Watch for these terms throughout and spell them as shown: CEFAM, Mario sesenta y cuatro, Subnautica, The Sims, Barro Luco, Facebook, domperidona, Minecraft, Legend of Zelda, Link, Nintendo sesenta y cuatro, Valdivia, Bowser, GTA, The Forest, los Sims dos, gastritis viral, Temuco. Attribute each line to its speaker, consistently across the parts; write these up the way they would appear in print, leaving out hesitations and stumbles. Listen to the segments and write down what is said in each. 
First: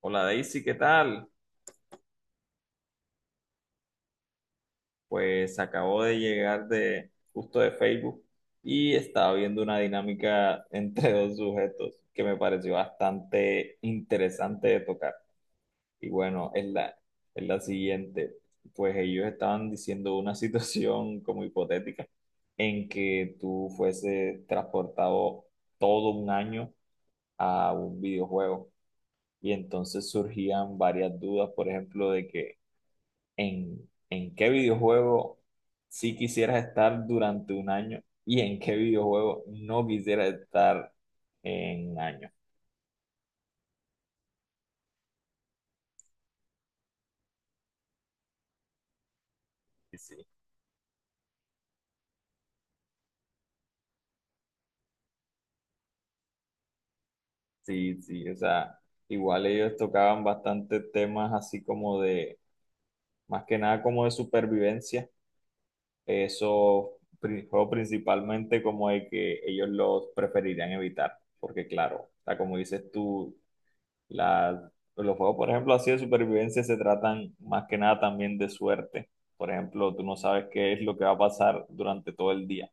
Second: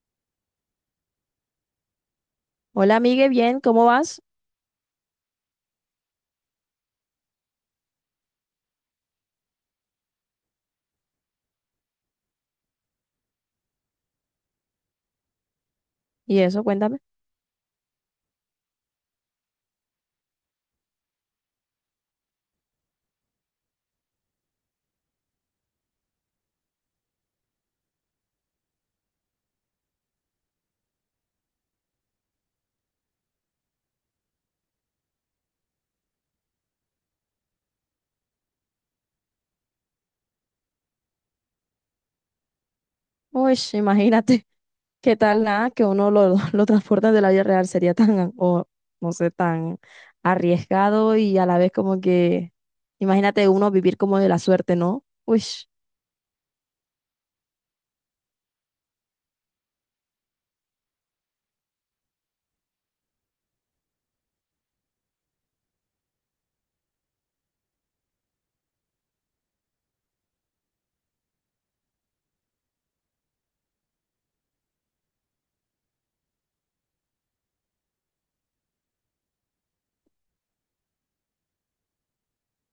Speaker 1: Hola Daisy, ¿qué tal?
Speaker 2: Hola, amigue, bien, ¿cómo vas?
Speaker 1: Pues acabo de llegar de justo de Facebook y estaba viendo una dinámica entre dos sujetos que me pareció bastante interesante de tocar. Y
Speaker 2: Y
Speaker 1: bueno,
Speaker 2: eso, cuéntame.
Speaker 1: es la siguiente. Pues ellos estaban diciendo una situación como hipotética en que tú fueses transportado todo un año a un videojuego. Y entonces surgían varias dudas, por ejemplo, de que en qué videojuego sí quisieras estar durante un año y en qué videojuego no quisieras estar en un año.
Speaker 2: Uy, imagínate, qué tal nada que uno lo transporta de la vida real sería tan, o no sé, tan
Speaker 1: Y sí,
Speaker 2: arriesgado y a la vez como que, imagínate uno vivir como de la suerte, ¿no? Uy,
Speaker 1: sí, sí, o sea, igual ellos tocaban bastante temas así como de, más que nada como de supervivencia, eso fue principalmente como de que ellos los preferirían evitar, porque claro, o sea, como dices tú, La- los juegos, por ejemplo, así de supervivencia se tratan más que nada también de suerte. Por ejemplo, tú no sabes qué es lo que va a pasar durante todo el día.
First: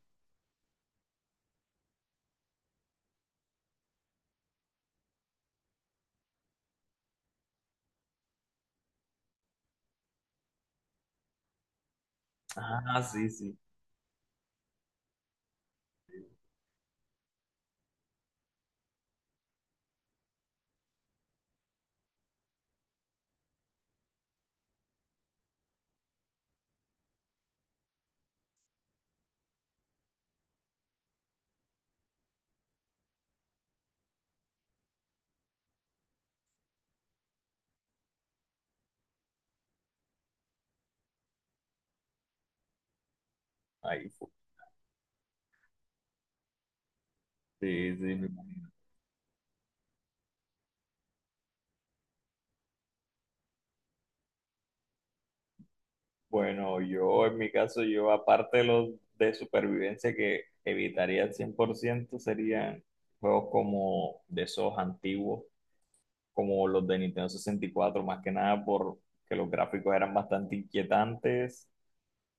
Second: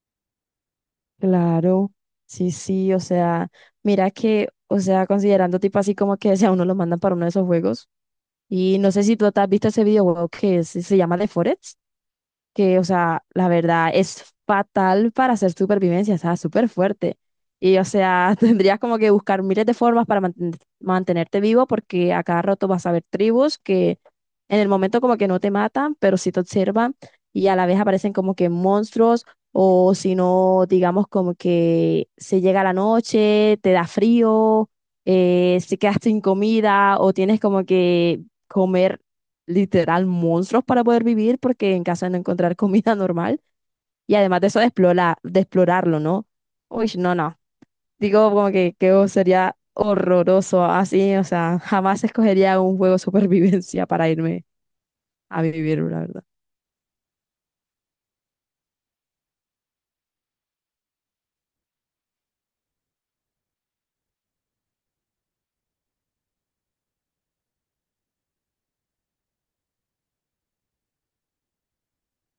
Speaker 2: claro, sí, sí, o sea, mira que, o sea, considerando tipo así como que si a uno lo mandan para uno de esos juegos, y no sé si tú te has visto ese videojuego que se llama The Forest. Que, o
Speaker 1: Ah,
Speaker 2: sea,
Speaker 1: sí,
Speaker 2: la
Speaker 1: sí.
Speaker 2: verdad es fatal para hacer supervivencia, o sea, súper fuerte. Y, o sea, tendrías como que buscar miles de formas para mantenerte vivo porque a cada rato vas a ver tribus que en el momento como que no te matan, pero sí te observan, y a la vez aparecen como que monstruos, o si no, digamos como que se llega la noche, te da frío, se quedas sin comida o tienes como que comer literal monstruos para poder vivir porque en casa no encontrar comida normal,
Speaker 1: Ahí
Speaker 2: y
Speaker 1: fue.
Speaker 2: además de eso explorar, de explorarlo, ¿no? Uy, no, no.
Speaker 1: Sí, sí, me
Speaker 2: Digo como
Speaker 1: imagino.
Speaker 2: que oh, sería horroroso así, o sea, jamás escogería un juego de supervivencia para irme a vivir, la verdad.
Speaker 1: Bueno, yo en mi caso, yo aparte de los de supervivencia que evitaría al 100% serían juegos como de esos antiguos, como los de Nintendo 64 más que nada porque los gráficos eran bastante inquietantes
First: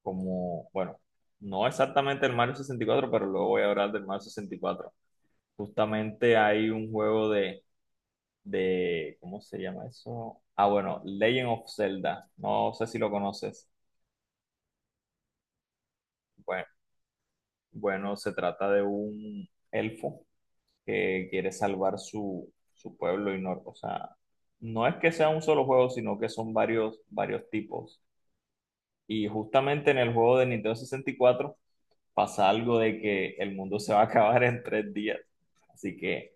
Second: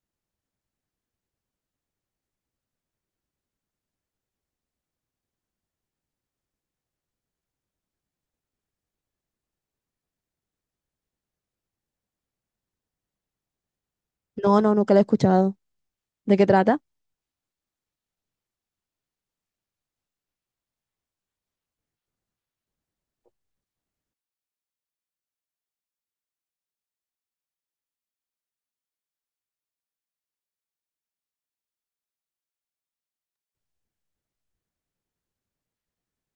Speaker 1: como, bueno, no exactamente el Mario 64, pero luego voy a hablar del Mario 64. Justamente hay un juego de, ¿cómo se llama eso? Ah, bueno, Legend of Zelda. No sé si lo conoces.
Speaker 2: No, no, nunca lo he escuchado. ¿De qué
Speaker 1: Bueno,
Speaker 2: trata?
Speaker 1: bueno, se trata de un elfo que quiere salvar su pueblo y no, o sea, no es que sea un solo juego, sino que son varios, varios tipos. Y justamente en el juego de Nintendo 64 pasa algo de que el mundo se va a acabar en 3 días. Así que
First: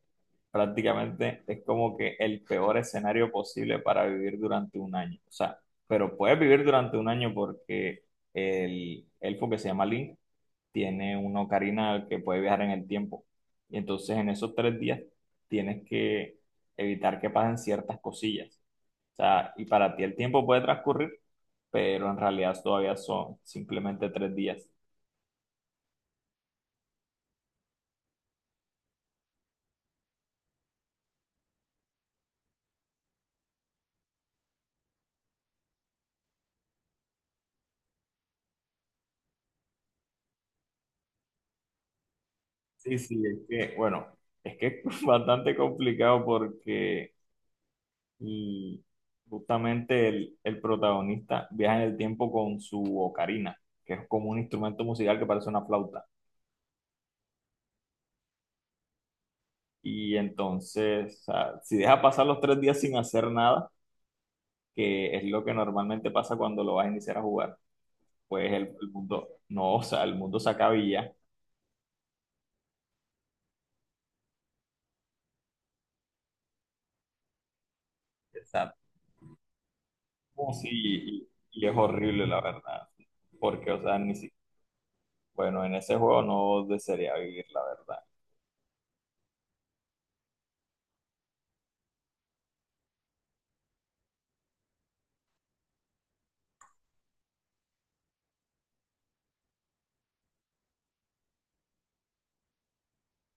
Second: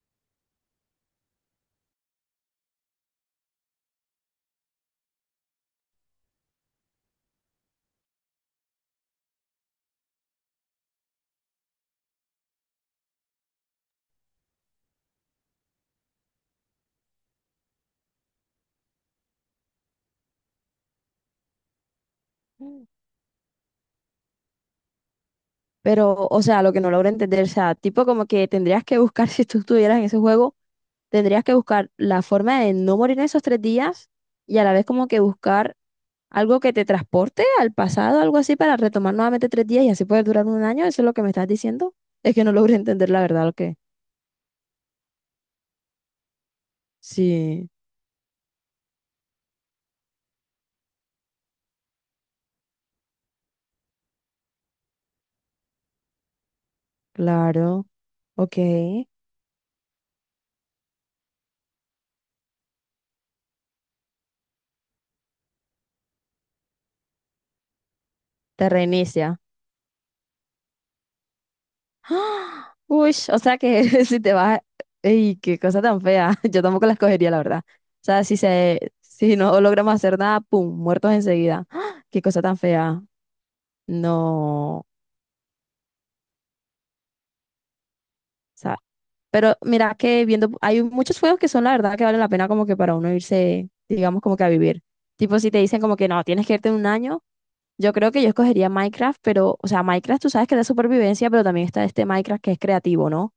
Speaker 1: prácticamente es como que el peor escenario posible para vivir durante un año. O sea, pero puedes vivir durante un año porque el elfo que se llama Link tiene una ocarina que puede viajar en el tiempo. Y entonces en esos 3 días tienes que evitar que pasen ciertas cosillas. O sea, y para ti el tiempo puede transcurrir, pero en realidad
Speaker 2: Mm.
Speaker 1: todavía son simplemente 3 días.
Speaker 2: Pero, o sea, lo que no logro entender, o sea, tipo como que tendrías que buscar, si tú estuvieras en ese juego, tendrías que buscar la forma de no morir en esos 3 días y a la vez como que buscar algo que te transporte al pasado, algo así, para retomar nuevamente 3 días y así poder durar 1 año. Eso es lo que me estás diciendo. Es que no logro
Speaker 1: Sí,
Speaker 2: entender
Speaker 1: sí,
Speaker 2: la
Speaker 1: es
Speaker 2: verdad lo
Speaker 1: que,
Speaker 2: que.
Speaker 1: bueno, es que es bastante complicado porque,
Speaker 2: Sí,
Speaker 1: y justamente el protagonista viaja en el tiempo con su ocarina, que es como un instrumento musical que parece una flauta.
Speaker 2: claro. Ok.
Speaker 1: Y entonces, o sea, si deja pasar los 3 días sin hacer nada, que es lo que normalmente pasa cuando lo vas a iniciar a jugar, pues
Speaker 2: Te
Speaker 1: el mundo,
Speaker 2: reinicia.
Speaker 1: no, o sea, el mundo se acaba y ya.
Speaker 2: ¡Ah! Uy, o sea que si te vas. ¡Ey, qué cosa tan fea! Yo tampoco la escogería, la verdad. O sea, si
Speaker 1: Exacto.
Speaker 2: se, si no logramos hacer nada,
Speaker 1: Sí,
Speaker 2: ¡pum! Muertos
Speaker 1: y
Speaker 2: enseguida.
Speaker 1: es
Speaker 2: ¡Ah! ¡Qué
Speaker 1: horrible, la
Speaker 2: cosa tan
Speaker 1: verdad,
Speaker 2: fea!
Speaker 1: porque, o sea, ni siquiera.
Speaker 2: No.
Speaker 1: Bueno, en ese juego no desearía vivir, la verdad.
Speaker 2: O pero mira que viendo, hay muchos juegos que son la verdad que valen la pena como que para uno irse, digamos, como que a vivir. Tipo, si te dicen como que no, tienes que irte en 1 año, yo creo que yo escogería Minecraft, pero, o sea, Minecraft tú sabes que es de supervivencia, pero también está este Minecraft que es creativo, ¿no?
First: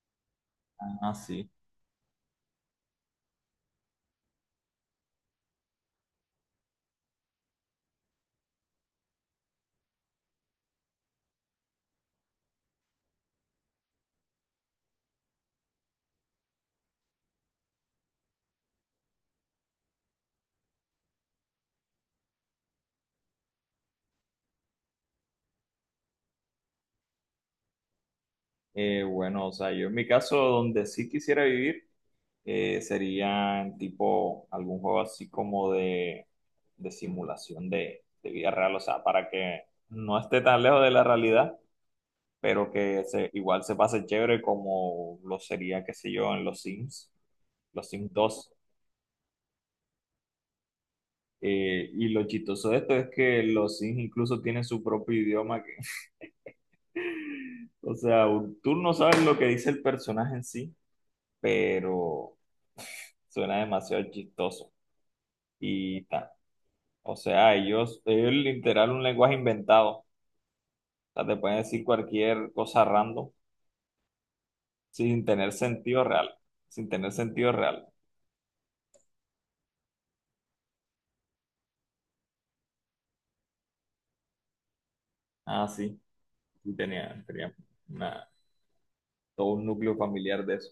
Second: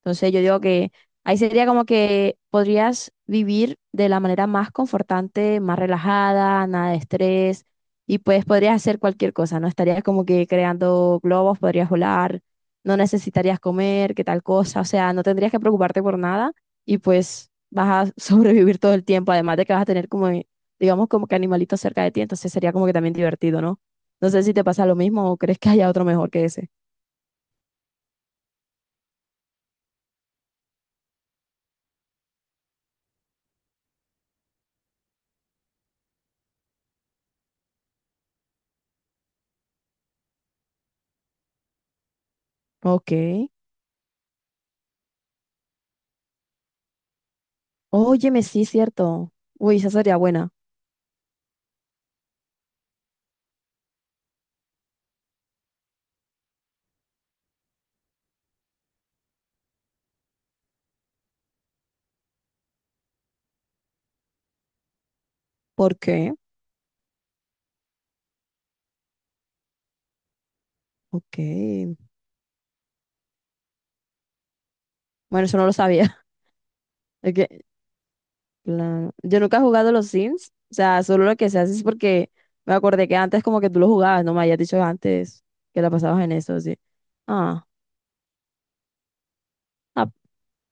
Speaker 2: Entonces yo digo que
Speaker 1: Ah,
Speaker 2: ahí
Speaker 1: sí.
Speaker 2: sería como que podrías vivir de la manera más confortante, más relajada, nada de estrés, y pues podrías hacer cualquier cosa, ¿no? Estarías como que creando globos, podrías volar, no necesitarías comer, qué tal cosa, o sea, no tendrías que preocuparte por nada, y pues vas a sobrevivir todo el tiempo, además de que vas a tener como, digamos, como que animalitos cerca de ti, entonces sería como que también divertido, ¿no? No sé si te pasa lo mismo o crees que haya otro mejor que ese.
Speaker 1: Bueno, o sea, yo en mi caso, donde sí quisiera vivir, sería en tipo algún juego así como de simulación de vida real, o sea, para que no esté tan lejos de la realidad, pero que se,
Speaker 2: Ok.
Speaker 1: igual se pase chévere como lo sería, qué sé yo, en los Sims, los Sims
Speaker 2: Óyeme,
Speaker 1: dos.
Speaker 2: sí, cierto. Uy, esa sería buena.
Speaker 1: Y lo chistoso de esto es que los Sims incluso tienen su propio idioma. O sea, tú no sabes lo que dice el personaje en sí, pero suena demasiado chistoso.
Speaker 2: ¿Por
Speaker 1: Y ta.
Speaker 2: qué?
Speaker 1: O sea, ellos literal un lenguaje inventado. O sea, te pueden decir
Speaker 2: Ok.
Speaker 1: cualquier cosa random sin
Speaker 2: Bueno,
Speaker 1: tener
Speaker 2: eso no lo
Speaker 1: sentido
Speaker 2: sabía.
Speaker 1: real. Sin tener
Speaker 2: Es
Speaker 1: sentido
Speaker 2: que
Speaker 1: real.
Speaker 2: yo nunca he jugado los Sims. O sea, solo lo que se hace es porque me acordé que antes como que tú lo jugabas, no me habías dicho antes
Speaker 1: Ah,
Speaker 2: que la
Speaker 1: sí.
Speaker 2: pasabas en eso,
Speaker 1: Sí
Speaker 2: sí.
Speaker 1: tenía
Speaker 2: Ah,
Speaker 1: una- todo un núcleo
Speaker 2: ah,
Speaker 1: familiar de eso.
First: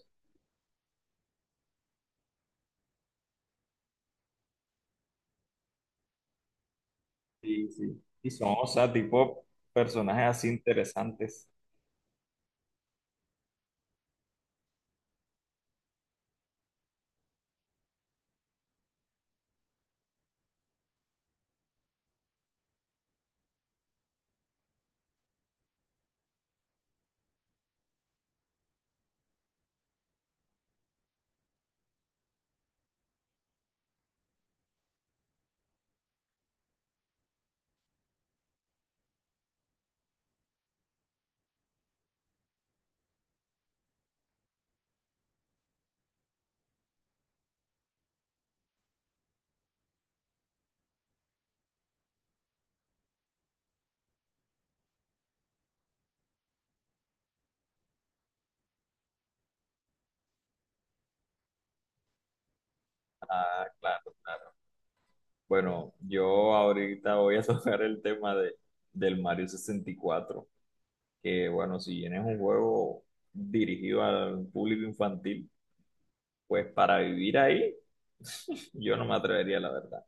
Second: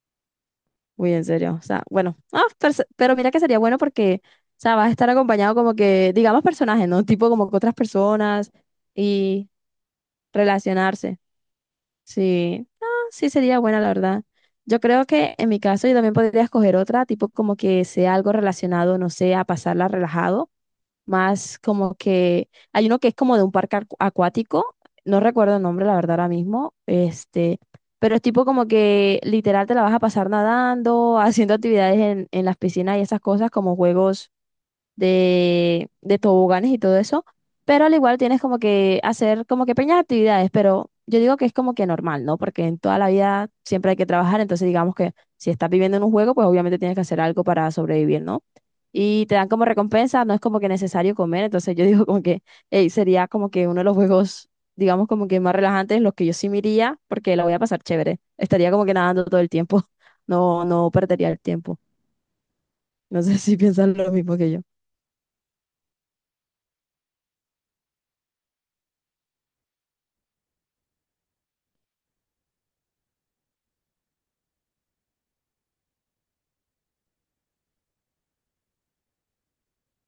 Speaker 2: uy, en serio. O sea, bueno. Ah, pero, pero mira que sería bueno porque, o sea, vas a estar acompañado como que, digamos, personajes, ¿no? Tipo como que
Speaker 1: Sí,
Speaker 2: otras
Speaker 1: sí. Y
Speaker 2: personas
Speaker 1: son, o sea, tipo
Speaker 2: y
Speaker 1: personajes así
Speaker 2: relacionarse.
Speaker 1: interesantes.
Speaker 2: Sí, ah, sí sería buena, la verdad. Yo creo que en mi caso yo también podría escoger otra, tipo como que sea algo relacionado, no sé, a pasarla relajado, más como que hay uno que es como de un parque acuático, no recuerdo el nombre, la verdad, ahora mismo, este, pero es tipo como que literal te la vas a pasar nadando, haciendo actividades en las piscinas y esas cosas, como juegos de toboganes y todo eso, pero al igual tienes como que hacer como que pequeñas actividades, pero yo digo que es como que normal, ¿no? Porque en toda la vida siempre hay que trabajar, entonces digamos que si estás viviendo en un juego, pues obviamente tienes que hacer algo para sobrevivir, ¿no? Y te dan como recompensa, no es como que necesario comer, entonces yo digo como que ey, sería como que uno de los juegos, digamos como que más relajantes, los que yo sí me iría, porque la voy a pasar chévere, estaría como que nadando todo el tiempo, no, no perdería el tiempo. No sé si
Speaker 1: Ah,
Speaker 2: piensan
Speaker 1: claro.
Speaker 2: lo mismo que
Speaker 1: Claro.
Speaker 2: yo.
Speaker 1: Bueno, yo ahorita voy a tocar el tema del Mario 64, que bueno, si bien es un juego dirigido al público infantil, pues para vivir ahí yo no me atrevería, la verdad.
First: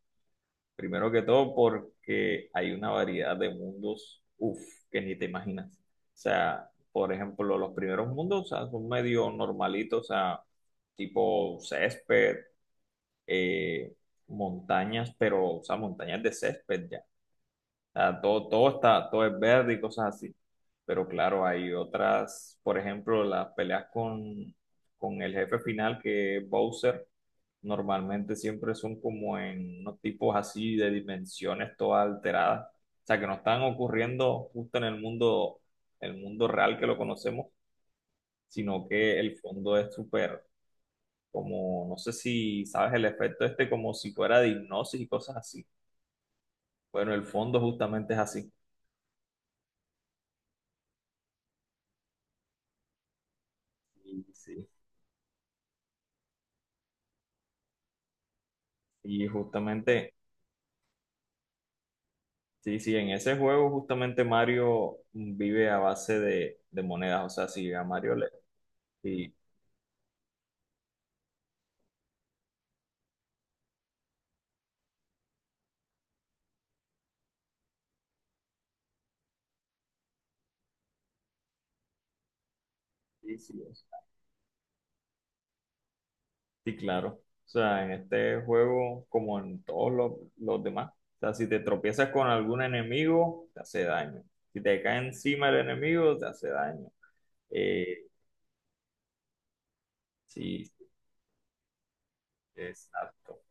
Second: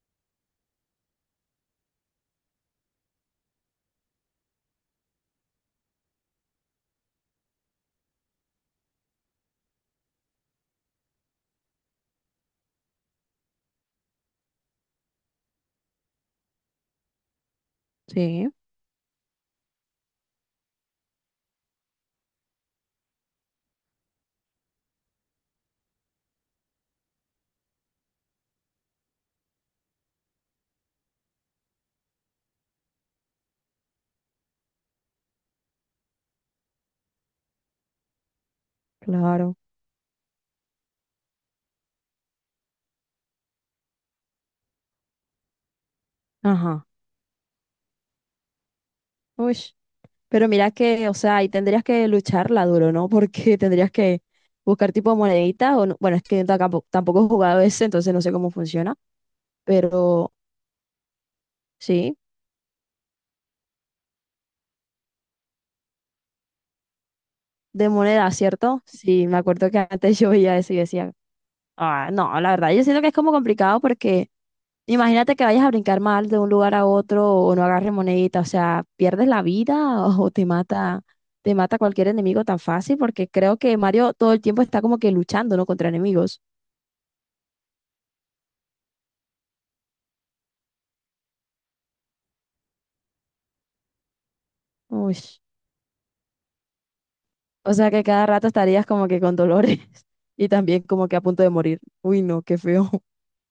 Speaker 1: Primero que todo porque hay una variedad de mundos, uff, que ni te imaginas. O sea, por ejemplo, los primeros mundos, o sea, son medio normalitos, o sea, tipo césped, eh, montañas, pero, o sea, montañas de césped. Ah, todo,
Speaker 2: Sí.
Speaker 1: todo está, todo es verde y cosas así. Pero claro, hay otras, por ejemplo, las peleas con el jefe final que es Bowser, normalmente siempre son como en unos tipos así de dimensiones todas alteradas. O sea, que no están ocurriendo justo en el mundo real que lo conocemos, sino que el
Speaker 2: Claro.
Speaker 1: fondo es súper, como, no sé si sabes el efecto este, como si fuera de hipnosis y cosas así.
Speaker 2: Ajá.
Speaker 1: Bueno, el fondo justamente es así.
Speaker 2: Uy. Pero mira que, o sea, ahí tendrías que lucharla duro, ¿no? Porque tendrías que
Speaker 1: Sí, sí.
Speaker 2: buscar tipo moneditas o no- Bueno, es que yo tampoco he jugado ese, entonces no sé cómo funciona.
Speaker 1: Y justamente,
Speaker 2: Pero sí,
Speaker 1: sí, sí, en ese juego justamente Mario vive a base de monedas, o sea, si a
Speaker 2: de
Speaker 1: Mario le...
Speaker 2: moneda, ¿cierto? Sí,
Speaker 1: Sí,
Speaker 2: me acuerdo que antes yo veía eso y decía, ah, no, la verdad, yo siento que es como complicado porque imagínate que vayas a brincar mal de un lugar a otro o no agarres monedita, o sea, pierdes la vida o te mata cualquier enemigo tan fácil porque
Speaker 1: sí,
Speaker 2: creo
Speaker 1: sí, o
Speaker 2: que
Speaker 1: sea,
Speaker 2: Mario todo el tiempo está como que luchando, ¿no? Contra enemigos.
Speaker 1: sí, claro. O sea, en este juego, como en todos los demás, o sea, si te tropiezas con algún enemigo, te hace daño. Si te cae
Speaker 2: Uy,
Speaker 1: encima el enemigo, te hace daño.
Speaker 2: o sea que
Speaker 1: Eh,
Speaker 2: cada rato estarías como que con dolores y
Speaker 1: sí, sí,
Speaker 2: también como que a punto de morir. Uy, no, qué feo.
Speaker 1: exacto.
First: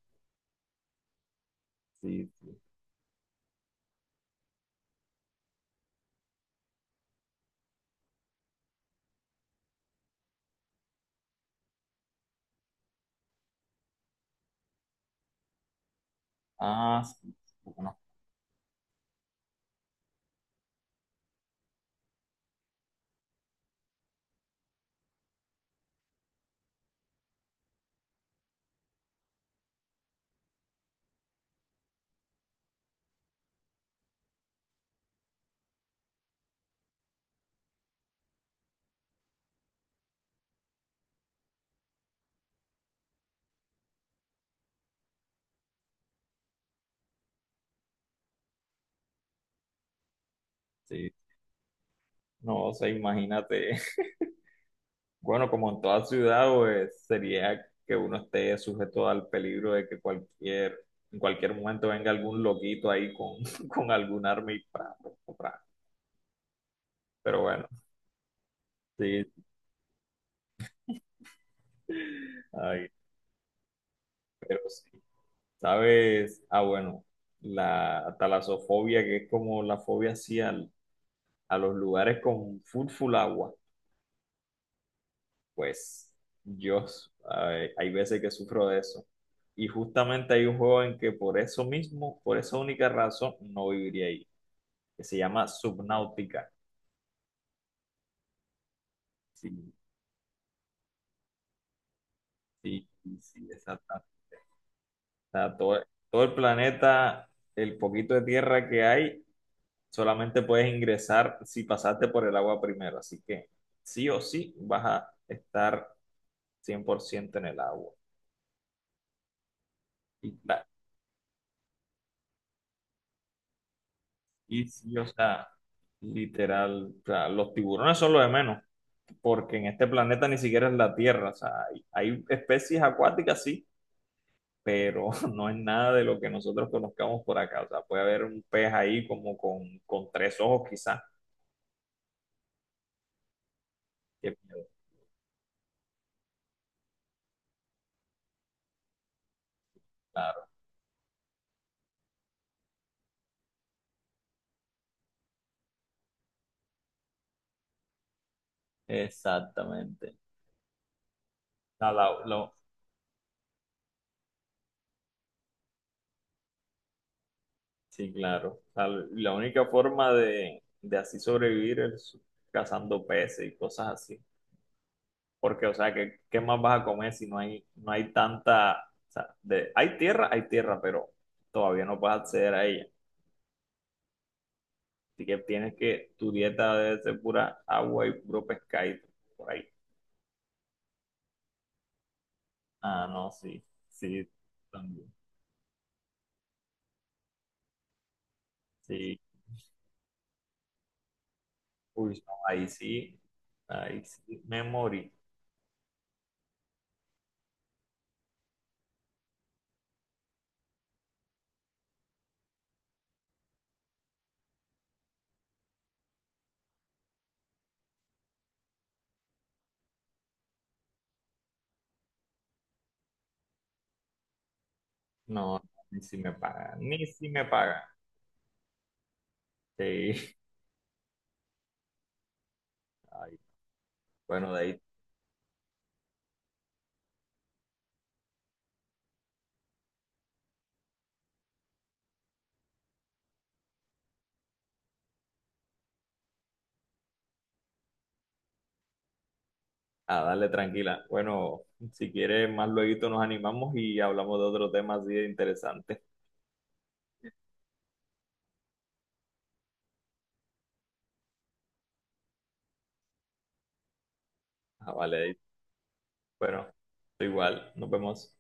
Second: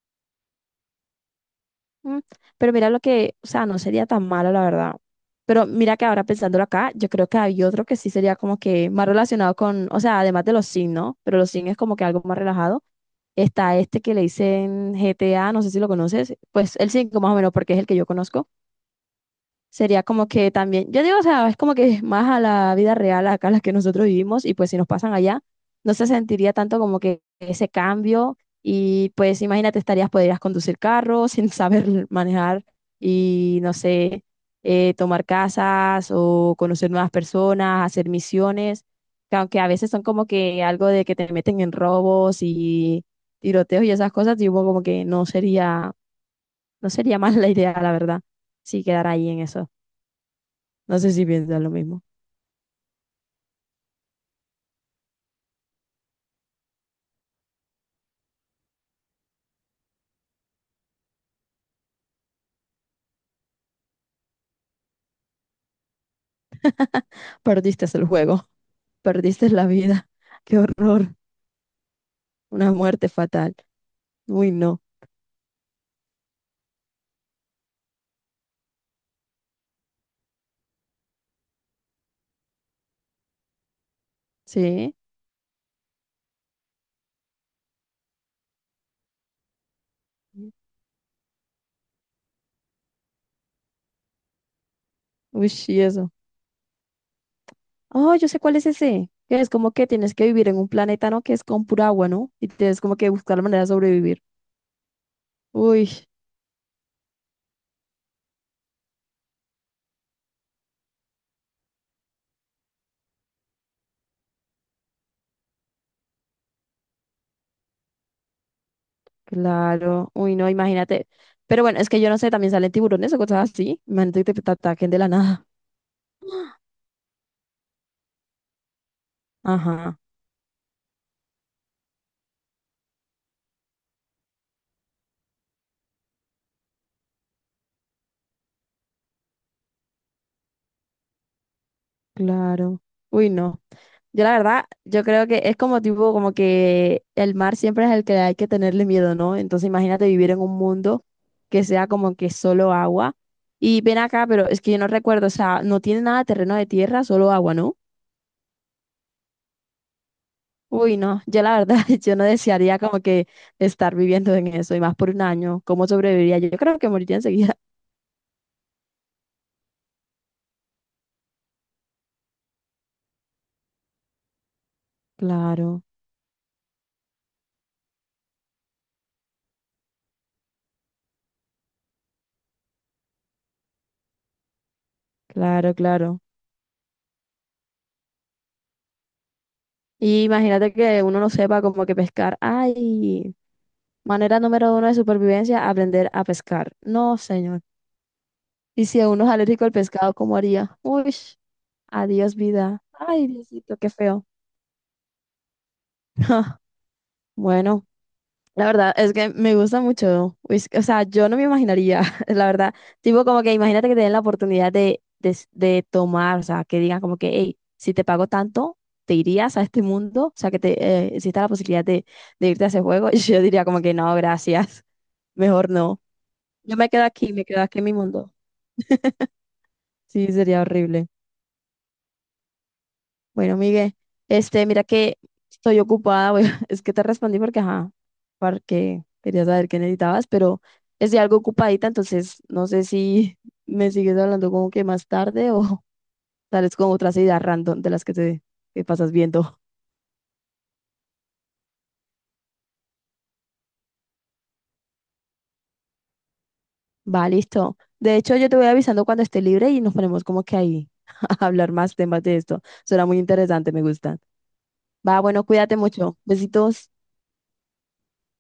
Speaker 2: Mm,
Speaker 1: Sí, sí.
Speaker 2: pero mira lo que, o sea, no sería tan malo, la verdad. Pero mira que ahora pensándolo acá, yo creo que hay otro que sí sería como que más relacionado con, o sea, además de los Sims, ¿no? Pero los Sims es como que algo más relajado. Está este que le dicen GTA, no sé si lo conoces, pues el
Speaker 1: Ah,
Speaker 2: 5 más
Speaker 1: sí,
Speaker 2: o menos,
Speaker 1: sí,
Speaker 2: porque es el que
Speaker 1: bueno,
Speaker 2: yo conozco. Sería como que también, yo digo, o sea, es como que es más a la vida real acá las que nosotros vivimos y pues si nos pasan allá, no se sentiría tanto como que ese cambio, y pues imagínate, estarías, podrías conducir carro sin saber manejar y no sé, tomar casas o conocer nuevas personas, hacer misiones, que aunque a veces son como que algo de que te meten en robos y tiroteos y esas cosas, digo como que no sería, no sería más la idea, la verdad, si quedara ahí en eso. No
Speaker 1: sí.
Speaker 2: sé si piensas lo mismo.
Speaker 1: No, o sea, imagínate. Bueno, como en toda ciudad, pues sería que uno esté sujeto al peligro de que cualquier, en cualquier momento venga algún loquito ahí con, con algún arma y pra, pra, pra. Pero bueno,
Speaker 2: Perdiste el juego,
Speaker 1: sí,
Speaker 2: perdiste la vida. Qué horror, una
Speaker 1: ay,
Speaker 2: muerte fatal. Uy,
Speaker 1: pero
Speaker 2: no.
Speaker 1: sí. ¿Sabes? Ah, bueno, la talasofobia, que es como la fobia así a los lugares con full, full agua.
Speaker 2: Sí.
Speaker 1: Pues yo, hay veces que sufro de eso. Y justamente hay un juego en que por eso mismo, por esa única razón, no viviría ahí, que se llama
Speaker 2: Uy, sí, eso.
Speaker 1: Subnautica.
Speaker 2: Oh, yo sé cuál es ese. Que es
Speaker 1: Sí,
Speaker 2: como que tienes que vivir en un planeta, ¿no? Que es con pura agua, ¿no? Y tienes
Speaker 1: sí,
Speaker 2: como que buscar la
Speaker 1: sí,
Speaker 2: manera de
Speaker 1: exacto.
Speaker 2: sobrevivir.
Speaker 1: O sea, todo,
Speaker 2: Uy,
Speaker 1: todo el planeta, el poquito de tierra que hay, solamente puedes ingresar si pasaste por el agua primero. Así que sí o sí vas a estar 100% en el agua.
Speaker 2: claro. Uy,
Speaker 1: Y,
Speaker 2: no,
Speaker 1: la-
Speaker 2: imagínate. Pero bueno, es que yo no sé, también salen tiburones o cosas así. Imagínate que te
Speaker 1: y
Speaker 2: ataquen
Speaker 1: sí,
Speaker 2: de
Speaker 1: o
Speaker 2: la nada.
Speaker 1: sea, literal, o sea, los tiburones son lo de menos. Porque en este
Speaker 2: Ajá,
Speaker 1: planeta ni siquiera es la Tierra. O sea, hay especies acuáticas, sí, pero no es nada de lo que nosotros conozcamos por acá. O sea, puede haber un pez ahí como con tres ojos quizás.
Speaker 2: claro. Uy, no. Yo la
Speaker 1: Qué
Speaker 2: verdad,
Speaker 1: miedo,
Speaker 2: yo creo que es como tipo, como que el mar siempre es el que hay que tenerle miedo, ¿no? Entonces imagínate vivir en
Speaker 1: claro.
Speaker 2: un mundo que sea como que solo agua. Y ven acá, pero es que yo no recuerdo, o sea, no tiene nada de terreno de tierra, solo agua, ¿no?
Speaker 1: Exactamente.
Speaker 2: Uy, no, yo la verdad,
Speaker 1: La-
Speaker 2: yo
Speaker 1: la-
Speaker 2: no
Speaker 1: lo-
Speaker 2: desearía como que estar viviendo en eso, y más por 1 año, ¿cómo sobreviviría? Yo creo que moriría enseguida.
Speaker 1: sí, claro. O sea, la única forma de así sobrevivir es cazando peces y cosas así. Porque, o
Speaker 2: Claro,
Speaker 1: sea, ¿qué más vas a comer si no hay tanta... o sea, hay tierra, pero todavía no puedes acceder a ella. Así que tienes
Speaker 2: claro,
Speaker 1: que,
Speaker 2: claro.
Speaker 1: tu dieta debe ser pura agua y puro pescadito por ahí.
Speaker 2: Y imagínate que uno no sepa como que pescar.
Speaker 1: Ah, no,
Speaker 2: Ay,
Speaker 1: sí, sí,
Speaker 2: manera número 1 de
Speaker 1: también.
Speaker 2: supervivencia, aprender a pescar. No, señor. Y si
Speaker 1: Sí,
Speaker 2: uno es alérgico al pescado, ¿cómo haría? Uy,
Speaker 1: uy, no,
Speaker 2: adiós vida. Ay, Diosito, qué
Speaker 1: ahí
Speaker 2: feo.
Speaker 1: sí, me morí.
Speaker 2: Bueno, la verdad es que me gusta mucho. Uy, o sea, yo no me imaginaría, la verdad. Tipo, como que imagínate que te den la oportunidad de tomar, o sea, que digan como que, hey, si te pago tanto, te irías a este mundo. O sea, que te exista la posibilidad de irte a ese juego. Y yo diría como que no, gracias.
Speaker 1: No,
Speaker 2: Mejor no.
Speaker 1: ni si me
Speaker 2: Yo
Speaker 1: pagan, ni si me
Speaker 2: me quedo aquí
Speaker 1: pagan.
Speaker 2: en mi mundo. Sí,
Speaker 1: Sí,
Speaker 2: sería horrible.
Speaker 1: ay,
Speaker 2: Bueno, Miguel,
Speaker 1: bueno, de
Speaker 2: este,
Speaker 1: ahí,
Speaker 2: mira que estoy ocupada, es que te respondí porque, ajá, porque quería saber qué necesitabas, pero estoy algo ocupadita, entonces no sé si me sigues hablando como que más tarde o sales con otras ideas random de las que te que pasas viendo.
Speaker 1: a darle tranquila. Bueno, si quieres, más luego nos animamos y hablamos de otro tema así de interesante.
Speaker 2: Va, listo. De hecho, yo te voy avisando cuando esté libre y nos ponemos como que ahí a hablar más temas de esto. Será muy interesante, me gusta.
Speaker 1: Ah, vale,
Speaker 2: Va,
Speaker 1: de ahí.
Speaker 2: bueno, cuídate mucho.
Speaker 1: Bueno,
Speaker 2: Besitos.
Speaker 1: igual, nos vemos.